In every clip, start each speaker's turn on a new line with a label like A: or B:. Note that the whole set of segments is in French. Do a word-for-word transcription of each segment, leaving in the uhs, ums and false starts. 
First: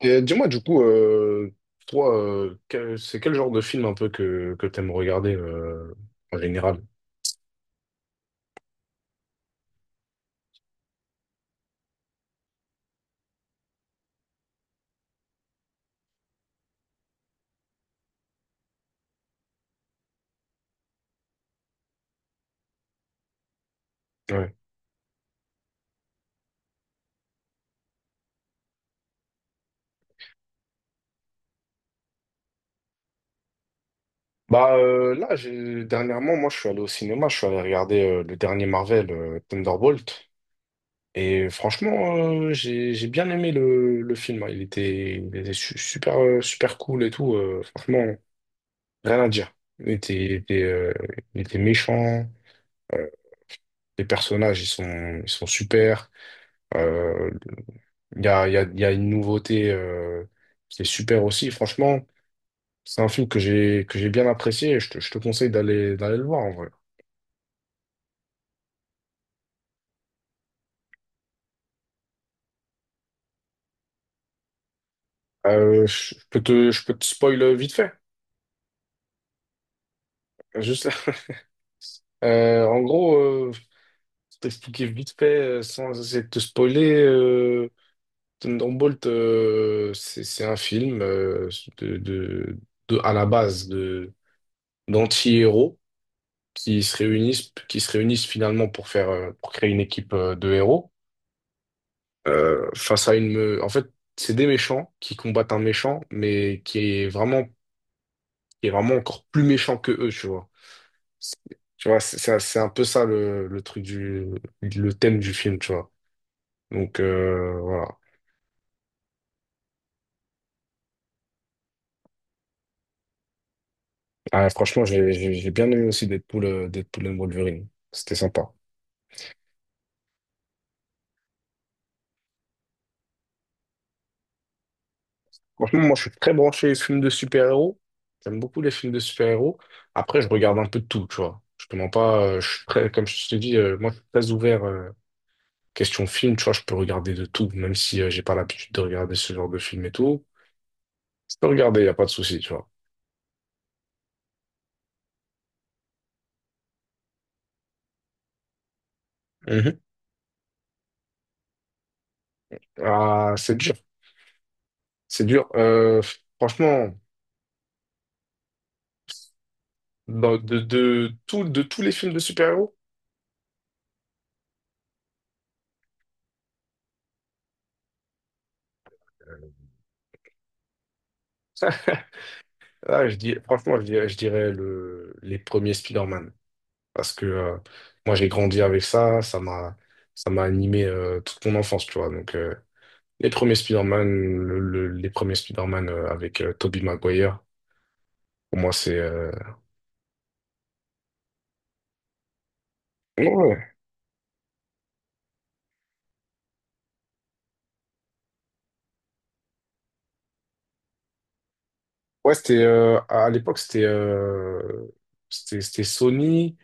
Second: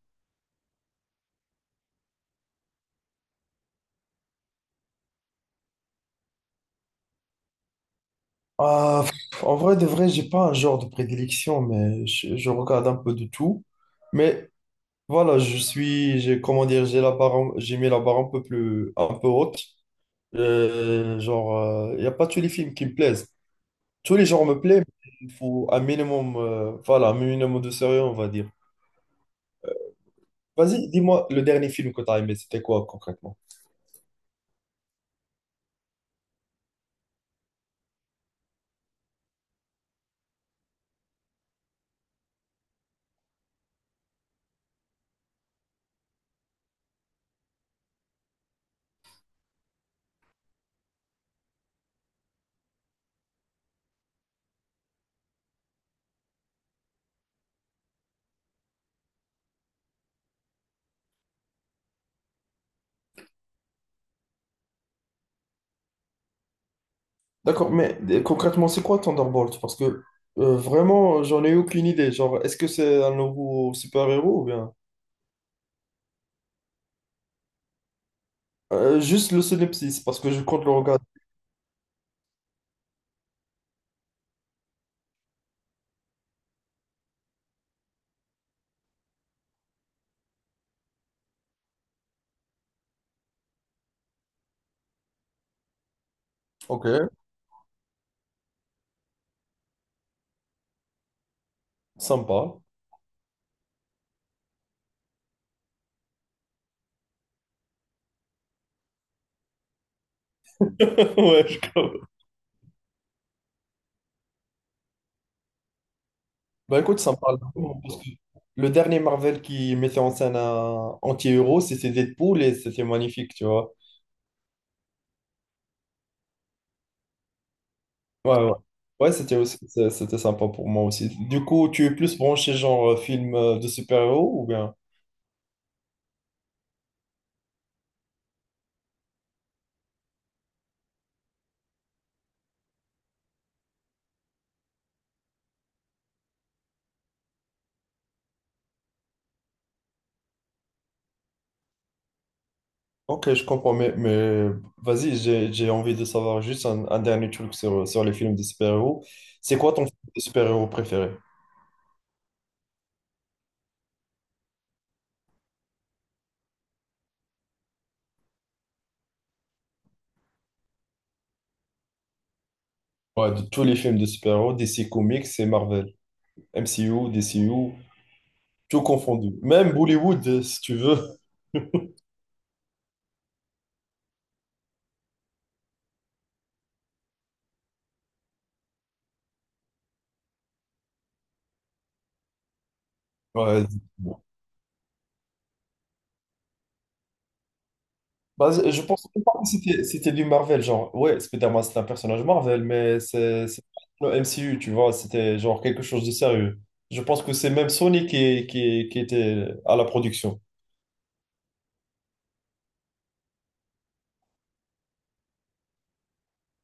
A: Et dis-moi, du coup, euh, toi, euh, quel- c'est quel genre de film un peu que, que t'aimes regarder euh, en général?
B: Ah, pff, en vrai de vrai, j'ai pas un genre de prédilection, mais je, je regarde un peu de tout. Mais voilà, je suis, j'ai, comment dire, j'ai la barre, un- j'ai mis la barre un peu plus, un peu haute. Euh, genre, il n'y a pas tous les films qui me plaisent. Tous les genres
A: Ouais.
B: me plaisent, mais il faut un minimum, euh, voilà, un minimum de sérieux, on va dire. Vas-y, dis-moi, le dernier film que tu as aimé, c'était quoi concrètement?
A: Bah euh, là, j'ai- dernièrement, moi, je suis allé au cinéma, je suis allé regarder euh, le dernier Marvel, euh, Thunderbolt. Et franchement, euh, j'ai j'ai bien aimé le, le film, hein. Il était, il était su- super, euh, super cool et tout. euh, franchement, rien à dire. Il était, il était, euh, il était méchant. euh, les personnages, ils sont, ils sont super. Euh, Il y a, il y a, il y a une nouveauté euh, qui est super aussi. Franchement, c'est un film que j'ai que j'ai bien apprécié et je te, je te conseille d'aller d'aller le voir en vrai.
B: D'accord, mais euh, concrètement, c'est quoi Thunderbolt? Parce que euh, vraiment, j'en ai aucune idée. Genre, est-ce que c'est un nouveau super-héros ou bien...
A: Euh, je je peux te, je peux te spoil vite fait.
B: Euh, juste le synopsis, parce que je compte le
A: Juste,
B: regarder.
A: euh, en gros, euh, t'expliquer vite fait euh, sans essayer de te spoiler. Euh, Thunderbolt, euh, c'est c'est un film euh, de, de, de- à la base de d'anti-héros qui
B: Ok,
A: se réunissent qui se réunissent finalement pour faire euh, pour créer une équipe euh, de héros.
B: sympa.
A: euh, face à une... me- En fait, c'est des méchants qui combattent un méchant, mais qui est vraiment, qui est vraiment encore plus méchant que eux, tu vois. C'est-
B: Ouais, je
A: Tu vois,
B: comprends.
A: c'est c'est- un c'est un peu ça le, le truc du... le thème du film, tu vois.
B: Bah
A: Donc,
B: écoute, ça me parle
A: euh,
B: beaucoup,
A: voilà.
B: parce que le dernier Marvel qui mettait en scène un anti-héros, c'était Deadpool et c'était magnifique, tu vois.
A: Ah, franchement, j'ai j'ai- j'ai bien aimé aussi Deadpool, euh, Deadpool and Wolverine. C'était
B: Ouais,
A: sympa.
B: ouais. Ouais, c'était aussi, c'est- c'était sympa pour moi aussi. Du coup, tu es plus branché genre euh, film euh, de super-héros ou bien?
A: Franchement, moi, je suis très branché les films de super-héros. J'aime beaucoup les films de super-héros. Après, je regarde un peu de tout, tu vois. Je te mens pas, euh, je suis très, comme je te dis, euh, moi, je suis très ouvert. euh, Question film, tu vois, je peux regarder de tout, même si euh, j'ai pas l'habitude de regarder ce genre de film et tout. Je peux regarder, y a pas de souci, tu vois.
B: Ok, je comprends, mais, mais vas-y, j'ai, j'ai envie de savoir juste un, un dernier truc sur, sur les films de super-héros. C'est quoi
A: Mhm.
B: ton film de super-héros préféré?
A: Ah, c'est dur, c'est dur. Euh, franchement, dans- de, de, tout, de tous les films de super-héros,
B: Ouais, de tous les films de super-héros, D C Comics et Marvel. M C U, D C U, tout confondu. Même Bollywood, euh, si tu veux.
A: ah, je dis, franchement, je dirais, je dirais le, les premiers Spider-Man. Parce que euh, moi, j'ai grandi avec ça, ça m'a, ça m'a animé euh, toute mon enfance, tu vois. Donc, euh, les premiers
B: Ouais.
A: Spider-Man, le- le- les premiers Spider-Man euh, avec Toby Tobey Maguire,
B: Bah,
A: pour
B: je
A: moi,
B: je
A: c'est...
B: pense même
A: euh,
B: pas que c'était c'était du Marvel, genre, ouais, Spider-Man, c'est un personnage Marvel, mais
A: ouais,
B: c'est
A: ouais.
B: c'est pas le M C U, tu vois, c'était genre quelque chose de sérieux. Je pense que c'est même Sony qui, qui, qui était à la production.
A: Ouais, c'était euh, à l'époque c'était euh, c'était c'était Sony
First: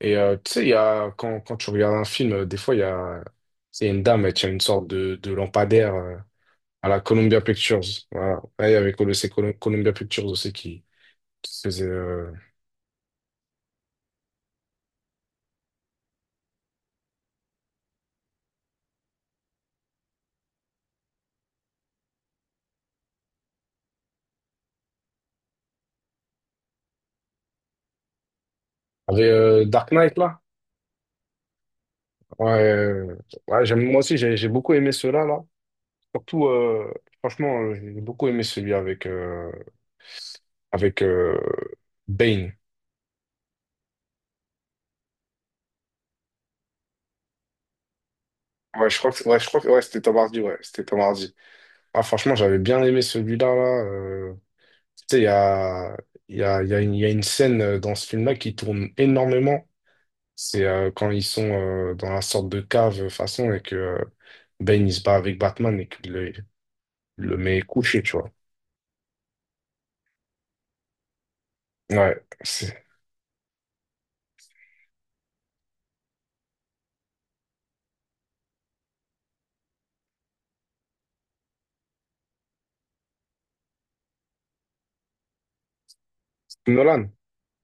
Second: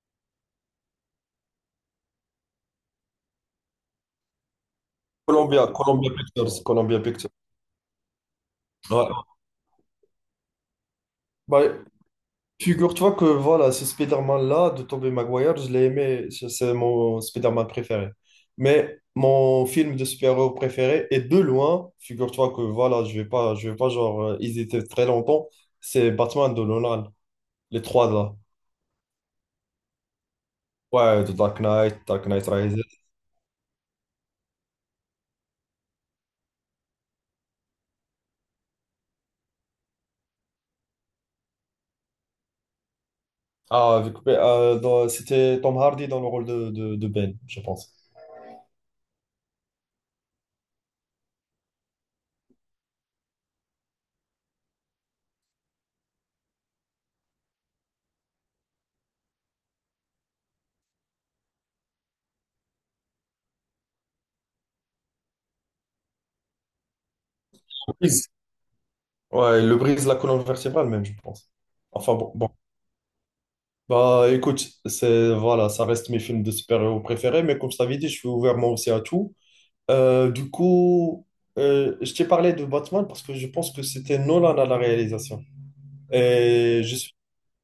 A: et euh, tu sais il y a quand quand tu regardes un film euh, des fois il y a c'est une dame elle tient une sorte de de
B: Columbia,
A: lampadaire
B: Columbia
A: euh,
B: Pictures,
A: à
B: Columbia
A: la
B: Pictures.
A: Columbia Pictures, voilà là il y avait Col-
B: Ouais.
A: c'est Col- Columbia Pictures aussi qui, qui
B: Bah,
A: faisait euh,
B: figure-toi que voilà, ce Spider-Man-là de Tobey Maguire, je l'ai aimé, c'est c'est mon Spider-Man préféré. Mais mon film de super-héros préféré est de loin, figure-toi que voilà, je vais pas, je vais pas genre euh, hésiter très longtemps, c'est Batman de Nolan, les trois là.
A: avec euh, Dark Knight là,
B: Ouais, The Dark Knight, Dark
A: ouais
B: Knight Rises.
A: euh, ouais j'aime moi aussi j'ai j'ai beaucoup aimé ceux-là là, surtout euh, franchement euh, j'ai beaucoup aimé celui avec euh, avec euh, Bane.
B: Ah, avec, euh, dans- c'était Tom Hardy dans le rôle de, de, de Ben, je pense.
A: ouais je crois que ouais je crois que ouais c'était Tom Hardy, ouais c'était Tom Hardy Ah, franchement, j'avais bien aimé celui-là, là. euh, Tu sais, il y a, il y a, il y a une, il y a une scène euh, dans ce film-là qui tourne énormément. C'est euh, quand ils sont euh, dans la sorte de cave, euh, façon, et que euh, Bane, il se bat avec Batman et qu'il le, le met couché, tu
B: Brise.
A: vois.
B: Ouais, il le brise la colonne vertébrale même, je pense. Enfin
A: Ouais,
B: bon, bon.
A: c'est
B: Bah écoute, c'est voilà, ça reste mes films de super-héros préférés, mais comme je t'avais dit, je suis ouvert moi aussi à tout. Euh, du coup, euh, je t'ai parlé de Batman parce que je pense que c'était Nolan à la réalisation. Et je
A: Nolan.
B: suis,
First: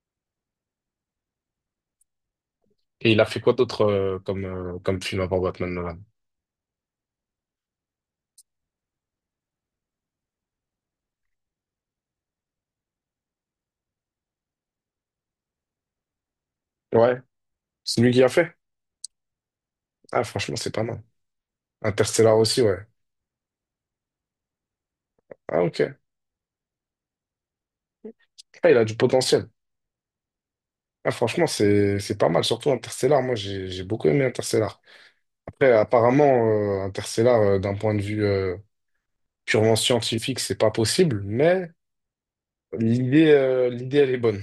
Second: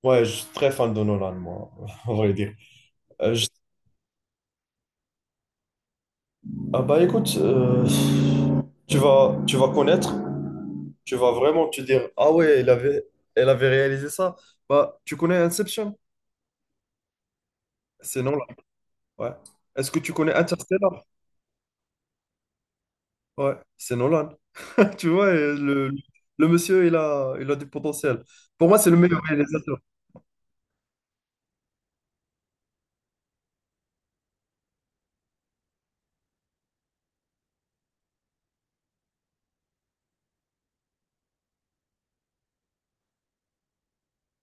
B: ouais, je suis très fan de Nolan, moi, on va dire.
A: Et il a
B: Euh,
A: fait
B: je-
A: quoi d'autre euh, comme, euh, comme film avant Batman, Nolan?
B: ah bah écoute, euh, tu vas, tu vas connaître, tu vas vraiment te dire, ah ouais, elle avait, elle avait réalisé ça. Bah, tu connais Inception?
A: Ouais, c'est lui
B: C'est
A: qui a
B: Nolan,
A: fait.
B: ouais. Est-ce que tu
A: Ah,
B: connais
A: franchement, c'est pas mal.
B: Interstellar?
A: Interstellar aussi, ouais.
B: Ouais, c'est Nolan. Tu vois, et
A: Ah,
B: le,
A: ok.
B: le monsieur, il a, il a du potentiel.
A: Ah,
B: Pour
A: il
B: moi,
A: a
B: c'est
A: du
B: le meilleur
A: potentiel.
B: réalisateur.
A: Ah, franchement, c'est c'est pas mal, surtout Interstellar. Moi, j'ai j'ai beaucoup aimé Interstellar. Après, apparemment, euh, Interstellar, euh, d'un point de vue euh, purement scientifique, c'est pas possible, mais l'idée, euh, l'idée, elle est bonne,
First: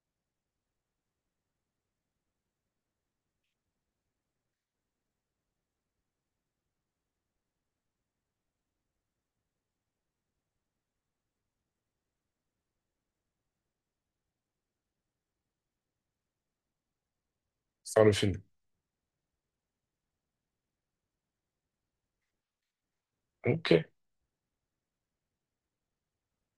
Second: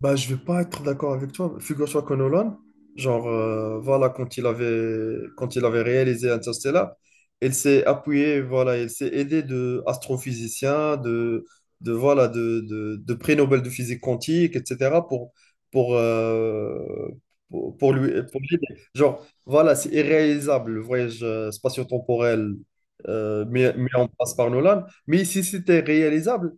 B: Bah, je vais pas être d'accord avec toi. Figure-toi que Nolan, genre, euh, voilà, quand il avait, quand il avait réalisé Interstellar, il s'est appuyé, voilà, il s'est aidé de astrophysiciens, de, de, voilà, de, de, de prix Nobel de physique quantique, et cetera, pour, pour, euh, pour, pour
A: faire
B: lui,
A: le film.
B: pour l'aider. Genre, voilà, c'est irréalisable, le voyage euh, spatio-temporel euh,
A: Ok,
B: mis, mis en place par Nolan. Mais si c'était réalisable,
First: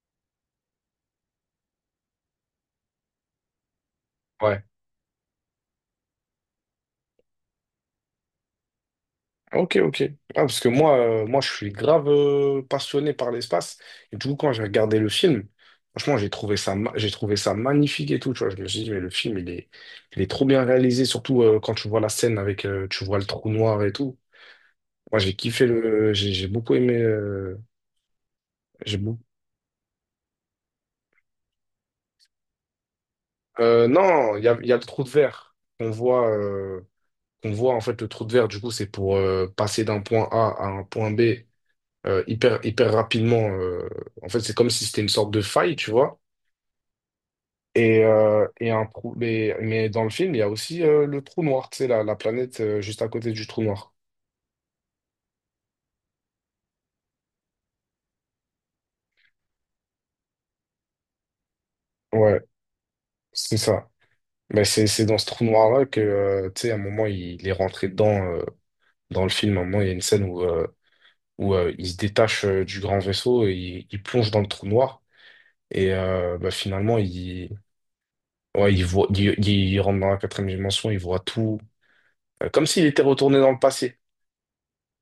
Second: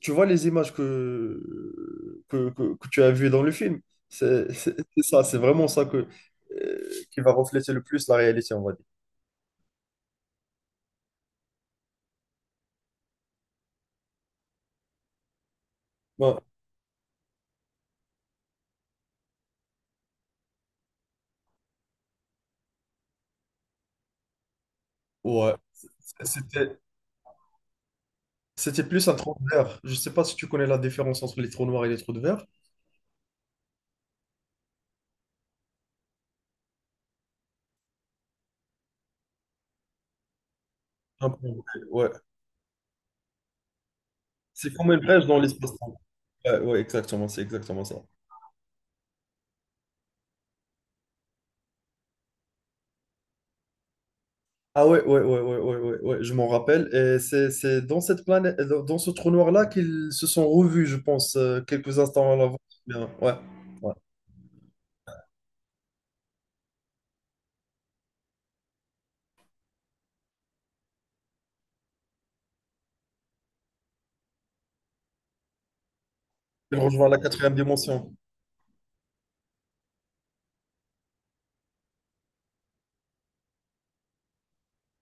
B: tu vois les images que, que, que- que tu as vues dans le film. C'est
A: ouais,
B: c'est- c'est ça, c'est vraiment ça que, euh, qui va refléter le plus la réalité, on va dire.
A: ok, ok. Ah, parce que moi, euh, moi, je suis grave euh, passionné par l'espace, et du coup, quand j'ai regardé le film, franchement, j'ai
B: Bon,
A: trouvé ça, ma- j'ai trouvé ça magnifique et tout, tu vois. Je me suis dit, mais le film, il est, il est trop bien réalisé, surtout euh, quand tu vois la scène avec, euh, tu vois le trou noir et tout. Moi, j'ai
B: ouais,
A: kiffé le, j'ai j'ai beaucoup
B: c'était,
A: aimé, euh,
B: c'était
A: j'ai
B: plus un trou de verre. Je sais pas si tu connais la différence entre les trous noirs et les trous de verre.
A: Euh, non, il y a, il y a le trou de verre qu'on voit, euh, qu'on voit en fait le trou de verre. Du coup, c'est pour euh, passer d'un point A à un point B
B: Un peu, ouais.
A: euh, hyper hyper rapidement. euh. En fait, c'est comme
B: C'est
A: si
B: comme une
A: c'était une
B: brèche
A: sorte
B: dans
A: de faille, tu
B: l'espace-temps.
A: vois.
B: Ouais, ouais, exactement, c'est exactement ça.
A: Et, euh, et un trou. Mais, mais dans le film, il y a aussi euh, le trou noir, tu sais, la, la planète euh, juste à côté du trou noir.
B: Ah ouais, ouais, ouais, ouais, ouais, ouais, ouais, je m'en rappelle. Et c'est c'est dans cette planète, dans dans ce trou noir-là qu'ils se sont revus, je pense, euh, quelques instants
A: Ouais,
B: avant. Bien,
A: c'est ça.
B: ouais.
A: Mais c'est c'est dans ce trou noir-là que, euh, tu sais, à un moment, il, il est rentré dedans euh, dans le film. À un moment, il y a une scène où, euh, où euh, il se détache euh, du grand vaisseau et il, il plonge dans le trou noir. Et euh, bah,
B: C'est
A: finalement,
B: rejoindre la quatrième
A: il,
B: dimension.
A: ouais, il voit, il, il rentre dans la quatrième dimension, il voit tout. Euh, Comme s'il était retourné dans le passé,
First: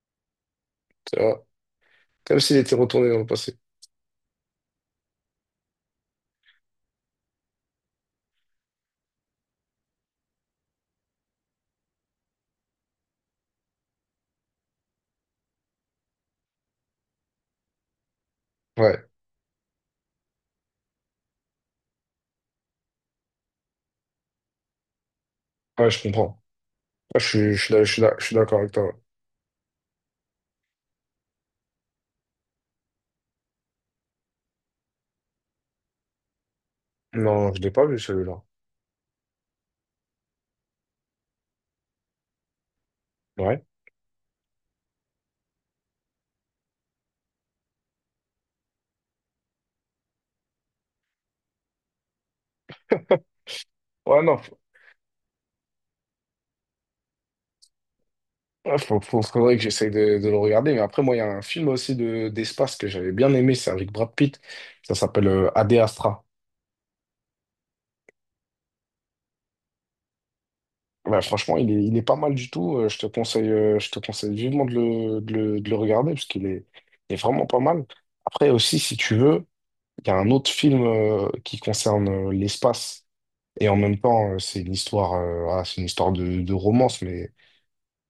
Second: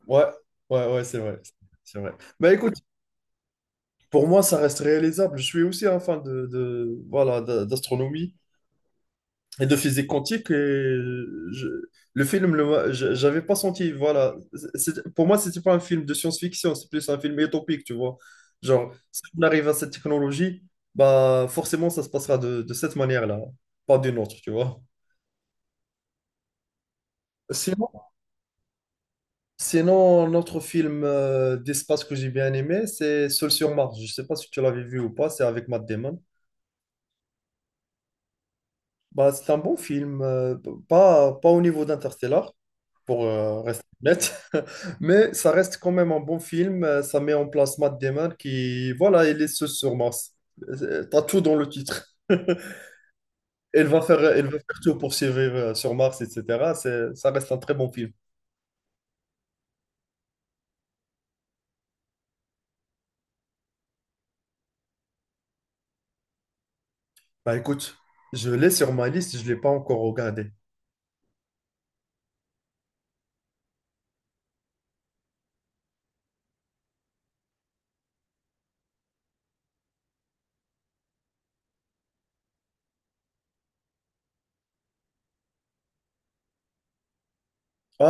B: Ouais, ouais, ouais, c'est
A: tu
B: vrai.
A: vois.
B: C'est vrai.
A: Comme
B: Bah
A: s'il
B: écoute,
A: était retourné dans le passé.
B: pour moi, ça reste réalisable. Je suis aussi un fan de, de- voilà, d'a- d'astronomie et de physique quantique. Et je- le film, le m'a- je- j'avais pas senti. Voilà. C'est- pour moi, c'était pas un film de science-fiction, c'est plus un film utopique, tu vois. Genre,
A: Ouais,
B: si on arrive à cette technologie, bah forcément, ça se passera de, de cette manière-là, pas d'une autre, tu vois.
A: ouais, je comprends. Ouais, je suis, je suis, d'ac- je suis
B: Sinon,
A: d'ac- je suis d'accord avec toi.
B: Sinon, un autre film euh, d'espace que j'ai bien aimé, c'est Seul sur Mars. Je ne sais pas si tu l'avais vu ou pas, c'est avec Matt Damon.
A: Non, je l'ai pas vu celui-là.
B: Bah, c'est un bon film, euh, p- pas, pas au niveau d'Interstellar, pour euh,
A: Ouais.
B: rester honnête, mais ça reste quand même un bon film. euh, Ça met en place Matt Damon qui, voilà, il est seul sur Mars. Euh, T'as tout dans le titre. Elle va
A: Ouais,
B: faire,
A: non.
B: elle
A: f-
B: va faire tout pour survivre euh, sur Mars, et cetera. C'est- Ça reste un très bon film.
A: ouais, faut- faut- faudrait que j'essaye de, de le regarder. Mais après, moi, il y a un film aussi de, d'espace que j'avais bien aimé, c'est avec Brad Pitt. Ça s'appelle euh, Ad Astra.
B: Bah écoute, je l'ai sur ma liste, je ne l'ai pas encore regardé.
A: Bah, franchement, il est, il est pas mal du tout. Euh, je te conseille, euh, je te conseille vivement de le, de le, de le regarder parce qu'il est, il est vraiment pas mal. Après aussi, si tu veux, il y a un autre film euh, qui concerne euh, l'espace et en même temps, euh, c'est une histoire, euh, ah, c'est une histoire de, de romance, mais,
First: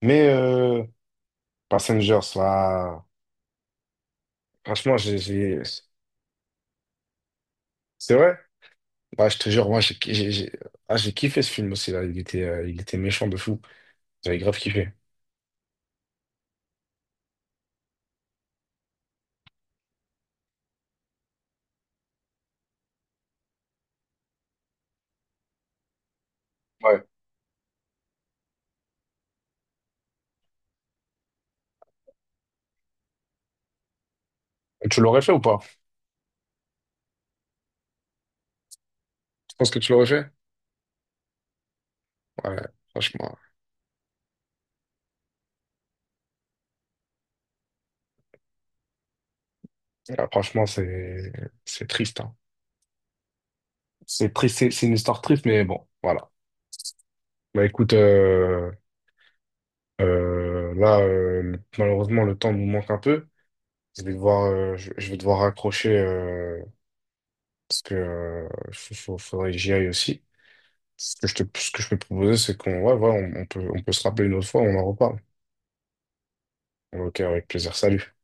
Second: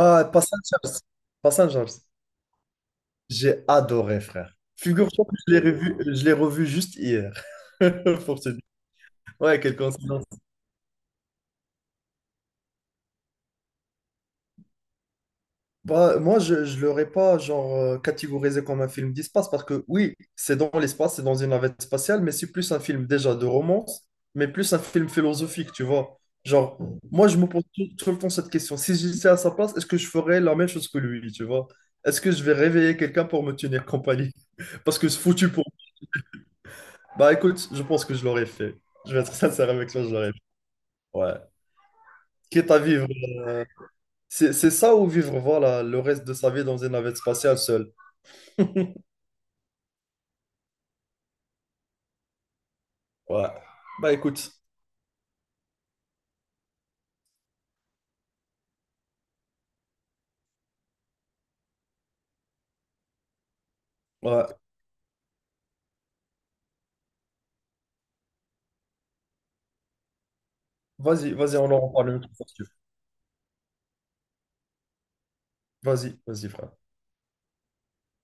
A: mais euh,
B: Passengers. Passengers.
A: Passengers, là,
B: J'ai adoré, frère.
A: franchement, j'ai,
B: Figure-toi que je l'ai
A: j'ai-
B: revu, je l'ai revu juste hier.
A: c'est vrai.
B: Pour te dire.
A: Bah, je te
B: Ouais,
A: jure,
B: quelle
A: moi, j'ai,
B: coïncidence.
A: j'ai, j'ai- ah, j'ai kiffé ce film aussi là. Il était, euh, il était méchant de fou. J'avais grave kiffé.
B: Bah, moi, je ne l'aurais pas genre euh, catégorisé comme un film d'espace parce que oui, c'est dans l'espace, c'est dans une navette spatiale, mais c'est plus un film déjà de romance, mais plus un film philosophique, tu vois. Genre,
A: Ouais.
B: moi, je me pose tout, tout le temps cette question. Si j'étais à sa place, est-ce que je ferais la même chose que lui, tu vois? Est-ce que je vais réveiller quelqu'un pour me tenir compagnie? Parce
A: Tu
B: que c'est
A: l'aurais fait ou
B: foutu
A: pas?
B: pour bah écoute, je pense que je l'aurais fait. Je vais être
A: Je
B: sincère
A: pense que
B: avec
A: tu
B: toi,
A: l'aurais
B: je
A: fait?
B: l'aurais fait. Ouais.
A: Ouais,
B: Quitte à vivre.
A: franchement.
B: euh, C'est c'est ça ou vivre, voilà, le reste de sa vie dans une navette spatiale seule.
A: Ah, franchement, c'est c'est triste, hein.
B: Ouais. Bah
A: C'est
B: écoute,
A: triste, c'est c'est une histoire triste, mais bon, voilà. Bah écoute, euh, euh, là, euh, le- malheureusement, le temps nous manque un peu. Je vais devoir,
B: ouais.
A: euh, je, je vais devoir raccrocher euh, parce que euh, faut- faut- faudrait que j'y aille aussi. Ce que
B: Vas-y,
A: je
B: vas-y,
A: te,
B: on
A: ce
B: en
A: que je peux te
B: reparle une autre
A: proposer,
B: fois si
A: c'est
B: tu veux.
A: qu'on, ouais, voilà, on, on peut, on peut se rappeler une autre fois, on en reparle.
B: Vas-y, vas-y, frère.
A: Ok, avec plaisir. Salut.